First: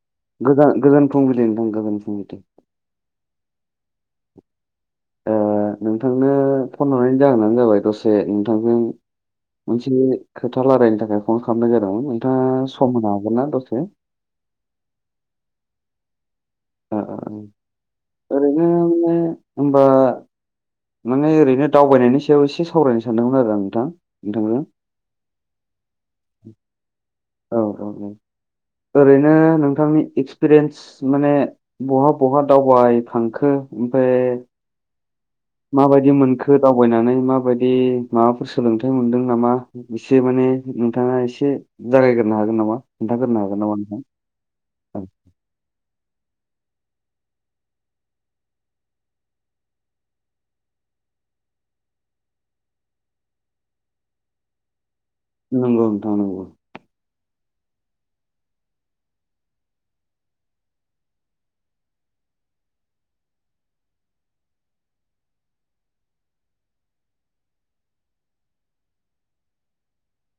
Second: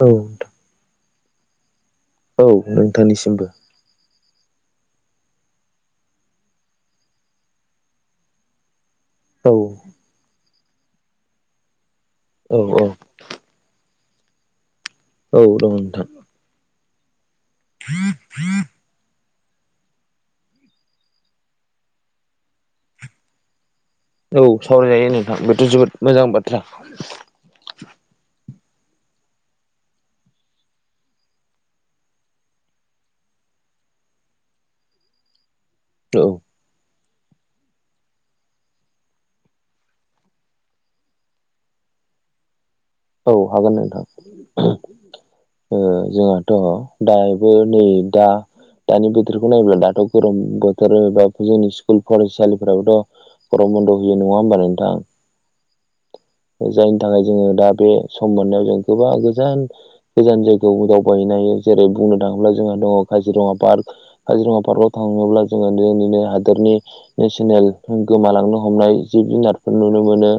औ औ दे नोंथां गोबां औ नोंथांनिसिमबो। ओ नोंथांनो फन हरनि जाहोनानो जाबाय दसे नोंथांजों औ मोनसे खोथा रायलायनो थाखाय फन खालामनाय जादोंमोन। औ नोंथाङा औ सम होनो हागोन ना दसे? औ दं नोंथां अ अ ओरैनोे होनबा माने ओरैनो दावबायनायनि सायाव एसे सावरायनो सानदोंमोन आरो आं नोंथां। औ नोंथांजों सावरायजायो नोंथां बेथ' जोबोद मोजां बाथ्रा ‌। [unintelligible] ओरैनो नोंथांनि एक्सपिरियेन्स माने बहा बहा दावबाय खांखो? ओमफ्राय माबायदि औ मोनखो दावबायनानै? माबायदि माबाफोर सोलोंथाइ मोनदों नामा एसे माने नोंथाङा एसे जायगाय ग्रोनो हागोन नामा? औ हागोन नोंथां ओ जों औ दङ' दाबो नै दा दानि बोथोरखौ नायोब्ला दाथ' गरम बोथोर एबा जोंनि स्कुल फरायसालिफोराबोथ' गरम बन्द' होयो नङा होमबा नोंथां? नंगौ नोंथां नंगौ। जायनि थाखाय जोङो दा बे सम मोननायाव जों गोबां गोजान गोजान जायगायाव दावबायहैनो हायो जेरै बुंनो थाङोब्ला जोंङो दङ काजिरङा पार्क काजिरङा पार्कआव थाङोब्ला जोङो दिनैनो [unintelligible] हादोरनि नेसनेल गोमालांनो हमनाय जिब जुनारफोर नुनो मोनो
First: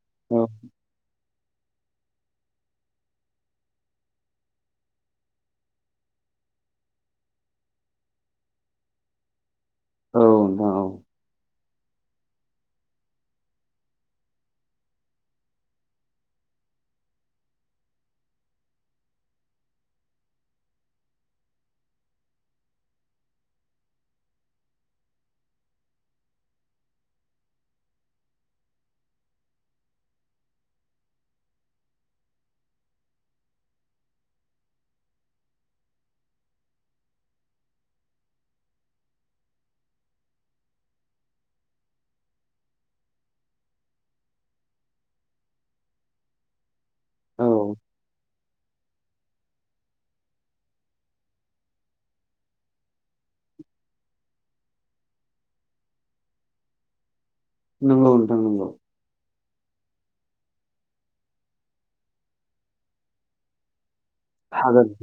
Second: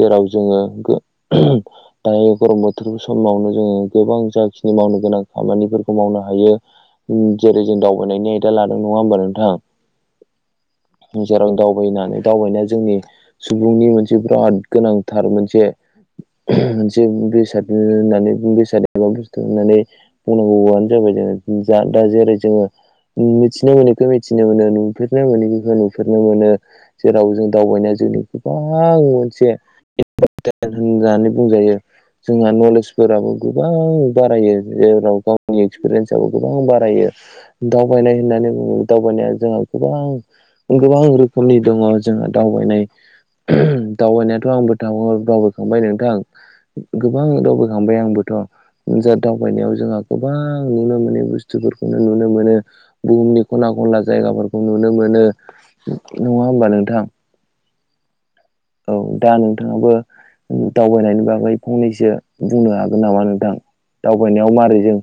जेराव औ जोङो गो दायो गरम बोथोर समावनो जोङो गोबां जाखिनि मावनो गोनां खामानिफोरखौ मावनो हायो। जेरै जों दावबायनायनि आयदा लादों नङा ओमबा नोंथां? औ नोंथां औ। जेराव दावबायनानै दावबायनाया जोंनि सुबुंनि मोनसे बिराद गोनांथार मोनसे मोनसे बेसाद होननानै बेसाद एबा बस्थु होननानै बुंनांगौआनो जाबाय दा। जा दा जेरै जोङो मिथिनो मोनैखौ मिथिनो मोनो नुफेरनो मोनैखौ नुफेरनो मोनो जेरावबो जों दावबायनाय जों नि गोबां मोनसे इम्परतेन होननानै बुंजायो। जोंहा नलेजफोराबो गोबां बारायो जेराव गावनि एक्सपिरियेन्साबबो गोबां बारायो। दावबायनाय होननानै बुङो दावबायनाया जोंहा गोबां गोबां रोखोमनि दङ जोंहा दावबायनाय दावबायनायाथ' आंबो थाङो दावबायखांबाय नोंथां। गोबां औ दावबायखांबाय आंबोथ'। जा दावबायनायाव जोंहा गोबां नुनो मोनै बुस्थुफोरखौनो नुनो मोनो बुहुमनि खना खन खनला जायगाफोरखौ नुनो मोनो नङा ओमबा नोंथां? नंगौ नोंथां नंगौ। औ दा नोंथाङाबो दावबायनायनि बागै फंनैसो बुंनो हागोन नामा नोंथां? दावबायनायाव मारै हागोन जों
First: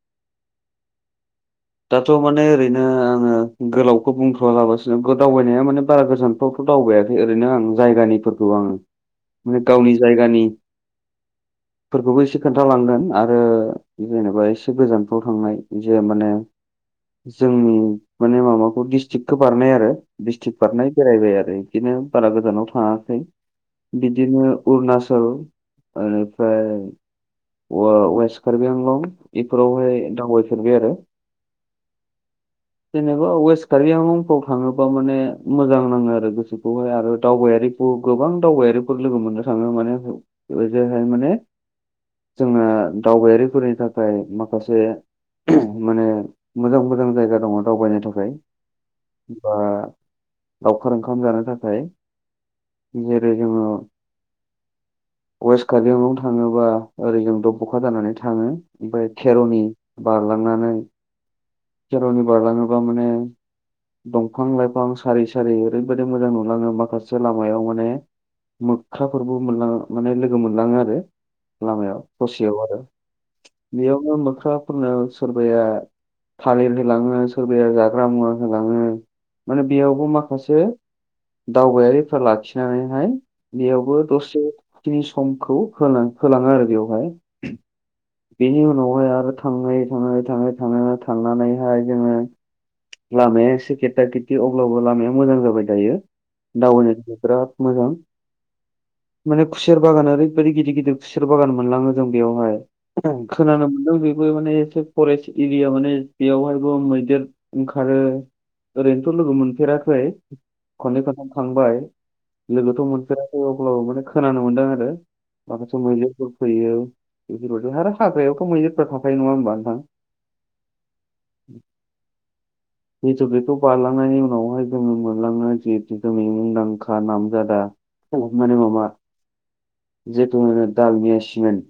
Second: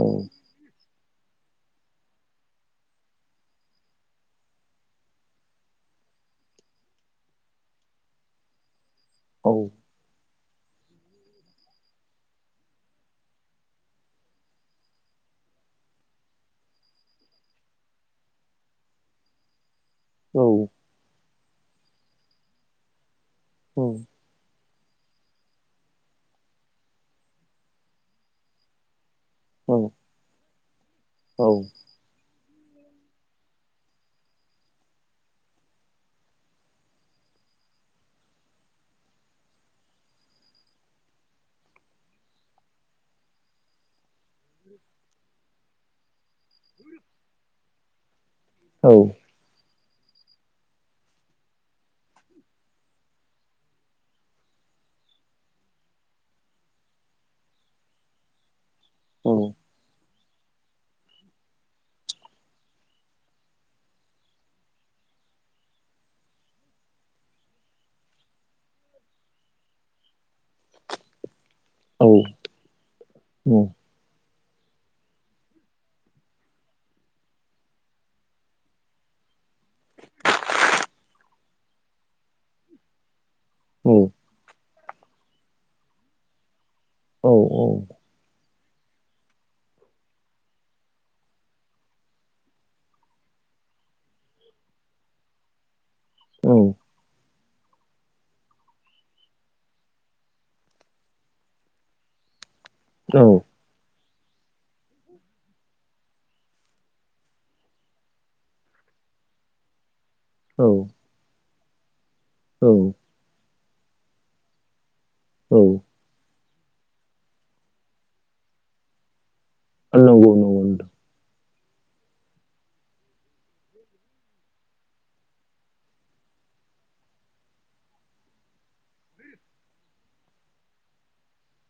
ओ दाथ' माने ओरैनो आङो गोलावखौ बुंथ'वालाबसिनो दावबायनाया माने बारा गोजानथ' दावबायायाखै ओरैनो आं जायगानिफोरखौ आ औ माने गावनि जायगानि फोरखौबो एसे खोन्थालांदों आरो जेनेबा एसे गोजानफ्राव थांनाय जे माने जोंनि माने माबाखौ डिस्ट्रिक्टखौ बारनाय आरो औ डिस्ट्रिक्ट बारनाय बेरायबाय आरो। बिदिनो बारा गोजानाव थाङासै औ बिदिनो अरुणाचल निफ्राय वेस्ट कार्बि आंलं औ बेफोरावहाय दावफेरबाय आरो। औ [inaudible] जेनेबा वेस्ट कारिआलंफ्रोराव थाङोबा माने मोजां नाङो आरो गोसोखौहाय आरो दावबायारि गोबां दावबायारिफोर लोगो मोननो थाङो माने बेबायदिहाय माने जोंना दावबायारिफोरनि थाखाय माखासे माने मोजां मोजां जायगा दङ दावबायनो थाखाय औ बा लावखार ओंखाम जानो थाखाय जेरै जोङो वेस्ट कार्बिआंलङाव थाङोबा ओरै जों दब'खा जानानै थाङो। ओमफ्राय औ खेर'नि बारलांनानै खेर'नि बारलाङोबा माने दंफां लाइफां सारि सारि ओरैबायदि मोजां नुलाङो माखासे लामायाव माने मोख्राफोरबो मोनलाङो माने लोगो मोनलाङो आरो। लामायाव औ ससेयाव आरो बेयावनो मोख्राफोरनो सोरबाया थालिर होलाङो सोरबया जाग्रा मुवा होलाङो। माने बेयावबो माखासे दावबायारिफ्रा लाखिनानैहाय बेयावबो दसे खिनि समखौ होलाङो आरो बेयाव। औ औ बेनि उनावहाय आरो थाङै थाङै थाङै थाङै थांनानैहाय जोङो लामाया एसे खटा गेददा गेददि अब्लाबो लामाया मोजां जाबाय दायो दावबायारिफ्रा बिराद मोजां माने खुसेर बागान ओरैबायाददि गिदिर गिदिर खुसेर बागान मोनलाङो जों बेयावहाय। खोनानो मोनदों बेबो माने एसे फरेस्ट एरिया माने बेवहायबो मैदेर ओंखारो। ओरैनोथ' लोगो मोनफेराखै। खननै खनथाम थांबाय औ लोगोथ' मोनफेराखै अब्लाबो माने खोनानो मोनदों आरो। औ माखासे मैदेरफोर फैयो बेफोरबायदि आरो हाग्रायावथ' मैदेरफ्रा थांखायो नङा होमबा नोंथां? नंगौ नंगौ औ [inaudible] जिथु बेखौ बारलांनायनि उनावहाय जोङो मोनलङो जिहेतु जोंनि मुंदांखा नाम जादा हमनानै माबा जेथु होनो दालमिया सिमेन्ट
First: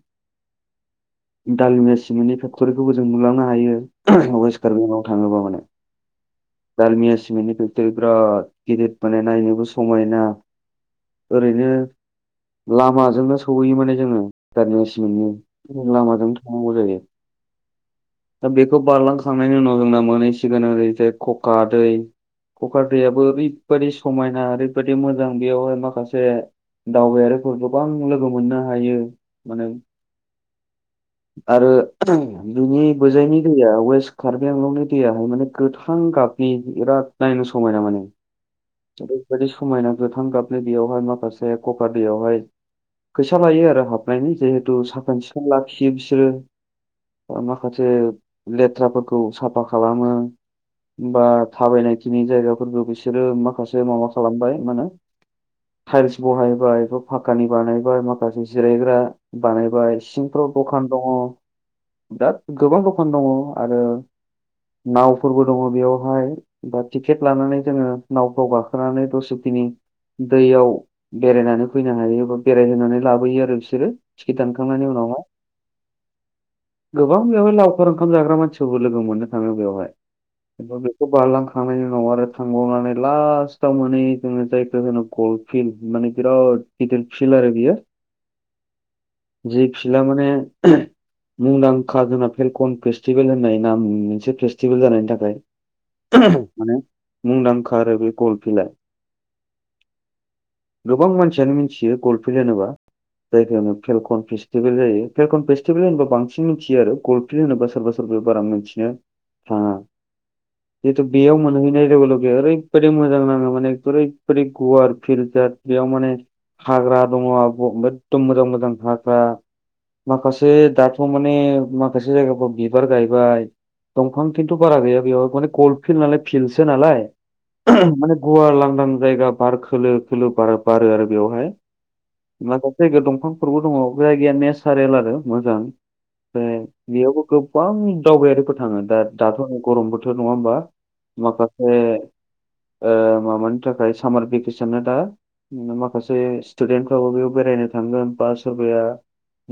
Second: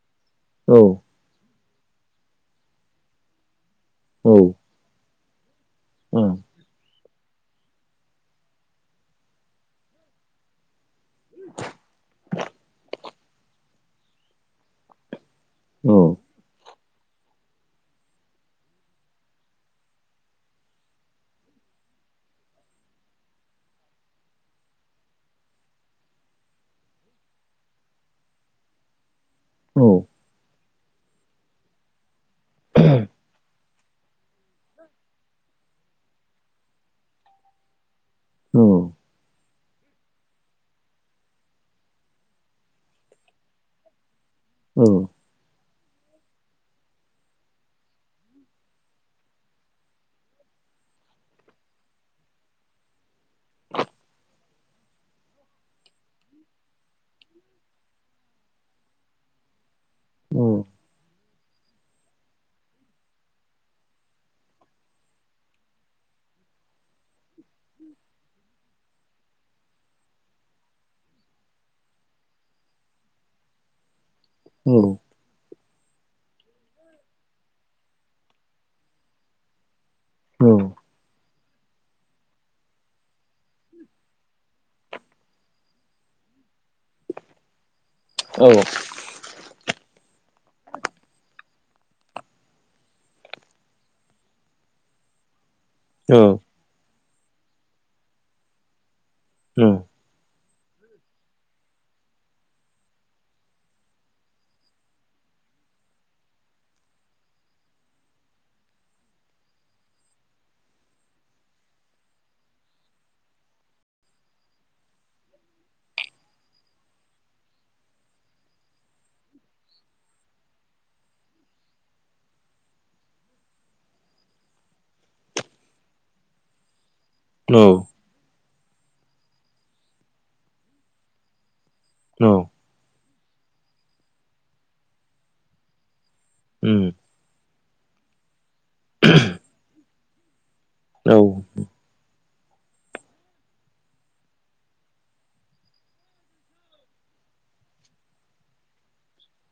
औ दालमिया सिमेननि फेक्ट'रिखौबो जों नुलांनो हायो वेस्ट कार्बिलाव थाङोबा माने। औ दालमिया सिमेन्टनि फेक्टरि बिराद गिदिर माने नायनोबो समायना ओरैनो लामाजोंनो सहैयो माने जोङो दालमिया सिमेन्टनि औ लामाजों थांनांगौ जायो। दा बेखौ बारलांखांनायनि उनाव जोंना मोनहैसिगोन ओरै जाय खखा दै। कक्रा दैयाबो ओरैबायाददि समायना ओरैबायादि मोजां बेयावहाय माखासे। दावबायारिफोर गोबां लोगो मोननो हायो माने औ आरो बिनि गोजायनि दैया वेस्ट कार्बि आंलंनि दैयाहाय माने गोथां गाबनि बिराद नायनो समायना माने ओरै बायदि स समायना गोथां गाबनि बेयावहाय माखासे कक दैयावहाय फैसा लायो आरो हाब यनो [unintelligible] जिहेथु साखोन सिखोन लाखियो बिसोरो। माखासे लेथ्राफोरखौ साफा खालामो बा थाबायनायखिनि जायगाफोरबो बिसोरो माखासे माबा खालामबाय मा होनो ताइल्स बहायबाय बे फाकानि बानायबाय माखासे जिरायग्रा बानायबाय सिंफ्राव द'खान दङ बिराद गोबां द'खान दङ आरो नावफोरबो दङ बेयावहाय बा टिकेट लानानै जोङो नाव याव गाखोनानै दसेखिनि दैयाव बेरायनानै फैनो हायो बा बेरायहोनानै लाबोयो आरो बिसोरो थिखेद दानखांनायनि उनाव गोबां बेवहाय लावखार ओंखाम जाग्रा मानसिफोरबो लोगो मोननो थाङो बेवहाय ओ बेखौ बारलांखांनायनि उनाव आरो थांबावनानै लासटाव माने जाय गलफिल माने बिराद फिल आरो बियो। औ जि फिला माने मुंदांखा जोंना फेलकन फेस्टिभेल होननाय नाम मोनसे फेस्टिभेल जानायनि थाखाय माने मुंदांखा आरो बे कल फिल्डआ उम गोबां मानसियानो मिथियो गल फिल्ड होनोबा जायगायावनो फेलकन फेस्टिभेल जायो फेलकन फेस्टिभेल होनोबा बांसिन मिथियो आरो गलफिल होनोबा सोरबा सोरबा बारा मिथिनो थाङा जितु बेयाव मोनहैनाय लोगो लोगो ओरै ओरैबायाद मोज नाङो माने ओरैबायादि गुवार फिल्टार बेयाव माने हाग्रा दङ एखदम मोजां मोजां हाग्रा माखासे दाथ' माने माखासे जायगाफ्राव बिबार गायबाय दंफां थथिंथ' बारा गैया बेयावहाय माने कल्ड फिल् नाय फिल्डसो नालाय माने गुवार लांदां जायगा बार खोलो खोलो बार बारो आरो बेवहाय माखासे जायगायाव दंफांफोरबो दङ जायगाया नेसारेल आरो मोजां ओमफ्राय बेयावबो गोबां दावबायारिफोर थाङो दा दाथ' गरमबोथ' नङा होमबा माखासे माबानि थाखाय सामार भेकेसना दा माखासे स्टुडेन्टफ्राबो बेयाव बेरायनो थांगोन बा सोरबाया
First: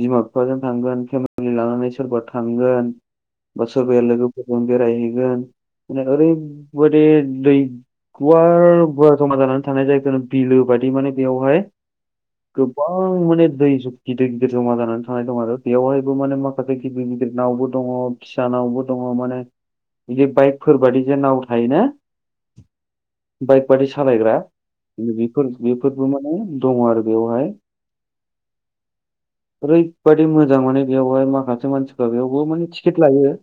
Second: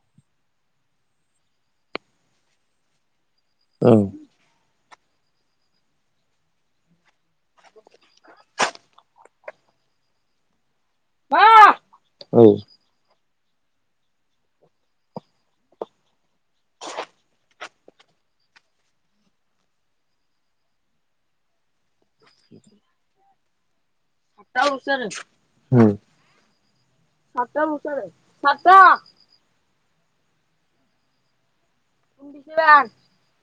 बिमा बिफाजों थांगोन फेमिलि लानानै सोरबा थांगोन बा सोरबाया लोगोफोरजों बेरायहैगोन माने ओरैबायाददि दै गुवार जमा जानानै थानाय जायफोर बिलो बायि माने बेवहाय गोबां माने दै गिदिर गिदिर जमा जानानै थानाय दं आरो बेवहायबो माने माखासे गिदिर गिदिर नावबो दङ फिसाानावबो दङ माने बिदि बाइकफोर बाददिजों नाव थायोना। बाइक बादि सालायग्रा बेफोर फोरबो माने दङ आरो बेयाव सत बोस द सत [unintelligible] ओरैबायादि मोजाङानो बेवाय माखासे मानसि बेयावबो माने टिकेट लायो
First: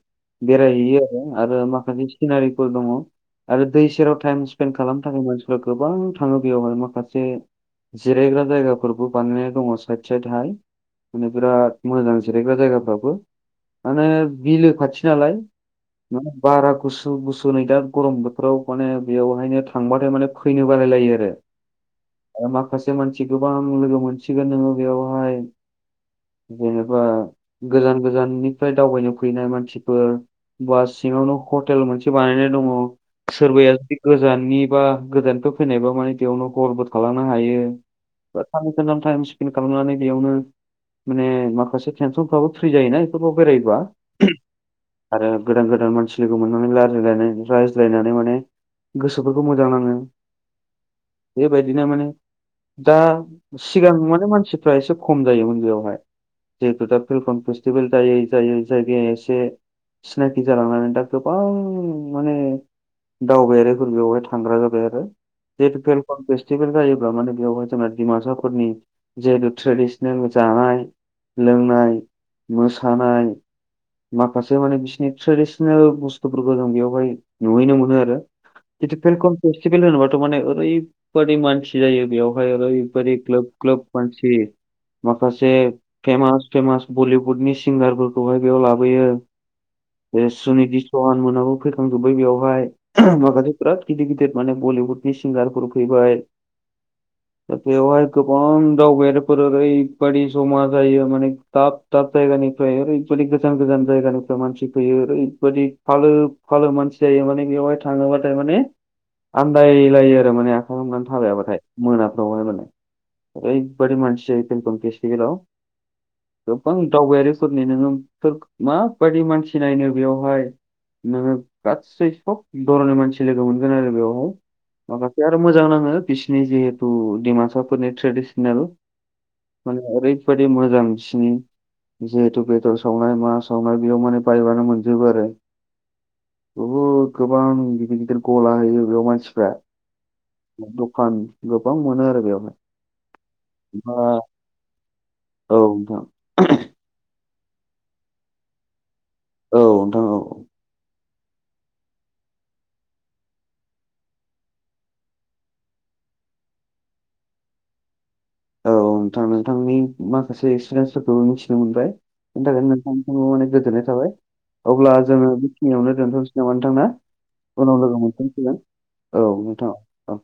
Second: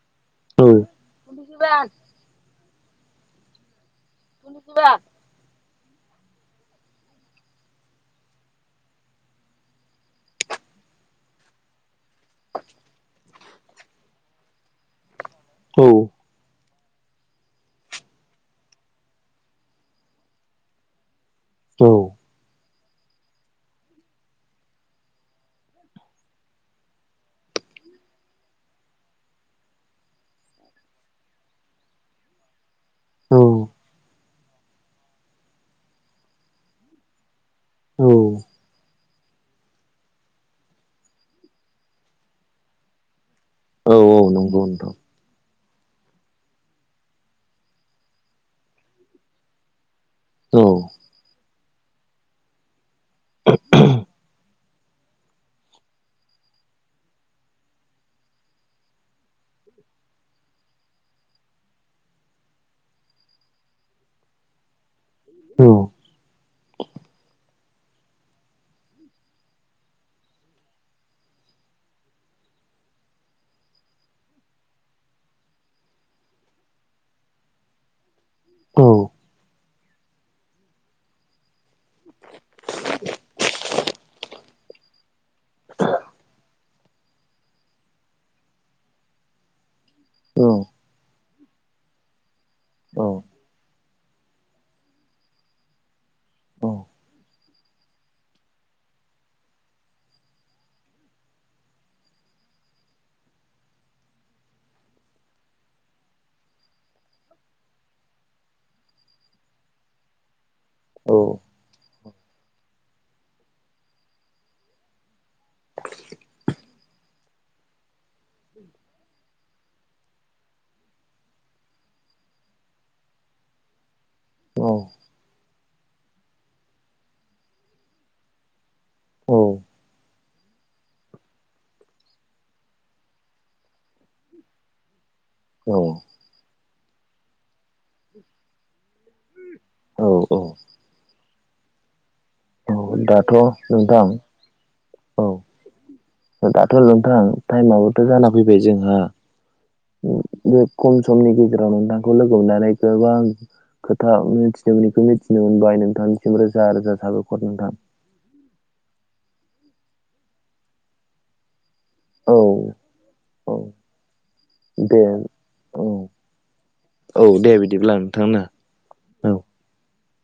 बेरायहैयो आरो आरो माखासे सिनारिफोर दङ आरो दै सेराव टाइम स्पेन्ड खालामनो थाखाय मानसिफ्रा गोबां थाङो बेयावह माखासे जिरायग्रा जायगाफोरबो बानाया दङ साइद साइदहाय माने बिराद मोजां जिरायग्रा जायगाफ्राबो माने बिलो खाथि बि नालाय बारा गुसु गुसु नै दा गरम बोथोराव माने बेयावहायनो थांबाथाय माने फैनो बालायलायो आरो आरो मा? माखासे मानसि गोबां लोगो मोनसिगोन नोङो बेयावहाय जेनेबा गोजान गोजाननिफ्राय दावबायनो फैनाय मानसिफोर। बा सिङावनो हटेल मोनसे बानायनाय दङ। सोरबाया जुदि गोजाननि बा गोदाननिफ्राय फैनायबा माने बेयावनो गरबो खालामालांनो हायो। सान सानथाम म स्पे खालामनानै बेयावनो माने माखासे नसनफ्राबो फ्रि जायोना बेफोरखौ बेरायबा आरो गोदान गोदान मानसि। नानै रजायनानै रायज्लायनानै माने गोसोफोरखौ मोजां नाङो। औ। बेबायदिनो माने दा सिगां माने मानसिफ्रा एसे खम जायोमोन बेयावहाय। जिहेतु दा फिलकन फेस्टिभेल जायै जायै जायगाया एसे सिनाकि जालांनानै दा गोबां माने दावबायारिफोर बेयावहाय थांग्रा जाबाय आरो। जिहेतु फेलकम फेस्टिभेल जायोब्ला माने बेयावहाय जोंना डिमासाफोरनि जिहेतु ट्रेडिसनेल मोजां जानाय, लोंनाय, मोसानाय माखासे माने बिसिोरनि ट्रेडिसनेल बुस्थुफोरखौ जों बेयावहाय नुहैनो मोनो आरो। जिथु फेलकम फेस्टिभेल होनोबाथ' माने ओरैबादि मानसि जायो बेयावहाय ओरैबदि ग्लाब क्लब मानसि माखासे फेमास फेमास बलिउडनि सिंगारफोरखौहाय बेयाव लाबोयो। द सुनिधि सहान मोनाबो फैखांजोब बै बेयावहाय माखासे बिराद गिदिर गिदिर माने बलिउदनि सिंगारफोर फैबाय। [inaudible] दा माने बियाव गोबां दावफोर ओरै बायदि जमा जायो दाब दाब दाब जाय फ्राय ओरैबायादि गोजान गोजान जायगानिफ्राय मानसि फैयो ओरैबायाददि फालो फालो मानसि जायो माने बेवहाय थाङोबाथाय माने आन्दायलायो आरो माने। आखाय हमनानै थाबायाबाथाय मोनाफ्राव माने ओरैबादि मानसि जायो सम सम फेसतिभेलाव। गोबां दावबायारिफोरनि नोङो माबायदि मानसि नायनो बेयावहाय नोङो गासै सब र'नि मानसि लोगो मोनगोन आरो बेवहाय माखासे आरो मोजां नाङो। बिसिनि जिहेतु डिमासाफोरनि ट्रेडिसनेल माने ओरै बेबायाददि मोजांसिनि जिहेतु पट्रल सावनाय मा सावनाय बेयाव माने बाइपआानो मोनजोबो आरो। औ। बहुद गोबां गिदिर गिदिर गला होयो बेयाव मानसिफ्रा दखान बिबां मोनो आरो बेवहाय औ दाथ' नोंथां बा औ। दाथ' नोंथां टाइमाबोथ' जाना फैबाय जोंहा औ नोंथां औ। बे खम समनि गेजेराव नोंथांखौ लोगो मोननानै गोबां खोथा मिथिनो मोन बेखौ मिथिनो मोनबाय नोंथांनिसिम रोजा रोजा साबायखर नोंथां। औ नोंथां नोंथांनि माखासे एक्सपिरियेन्सफोरखौ मिथिनो मोनबाय। औ बेनि थाखाय नोंथां मान औ गोजोननाय थाबाय अब्ला दे जोङो औ बेखिनियावनो दोनथ'नोसै नामा नोंथां ना औ दे उनाव बिदिब्ला लोगो नोंथां ना मोनफिनसिगोन औ नोंथाङा औ।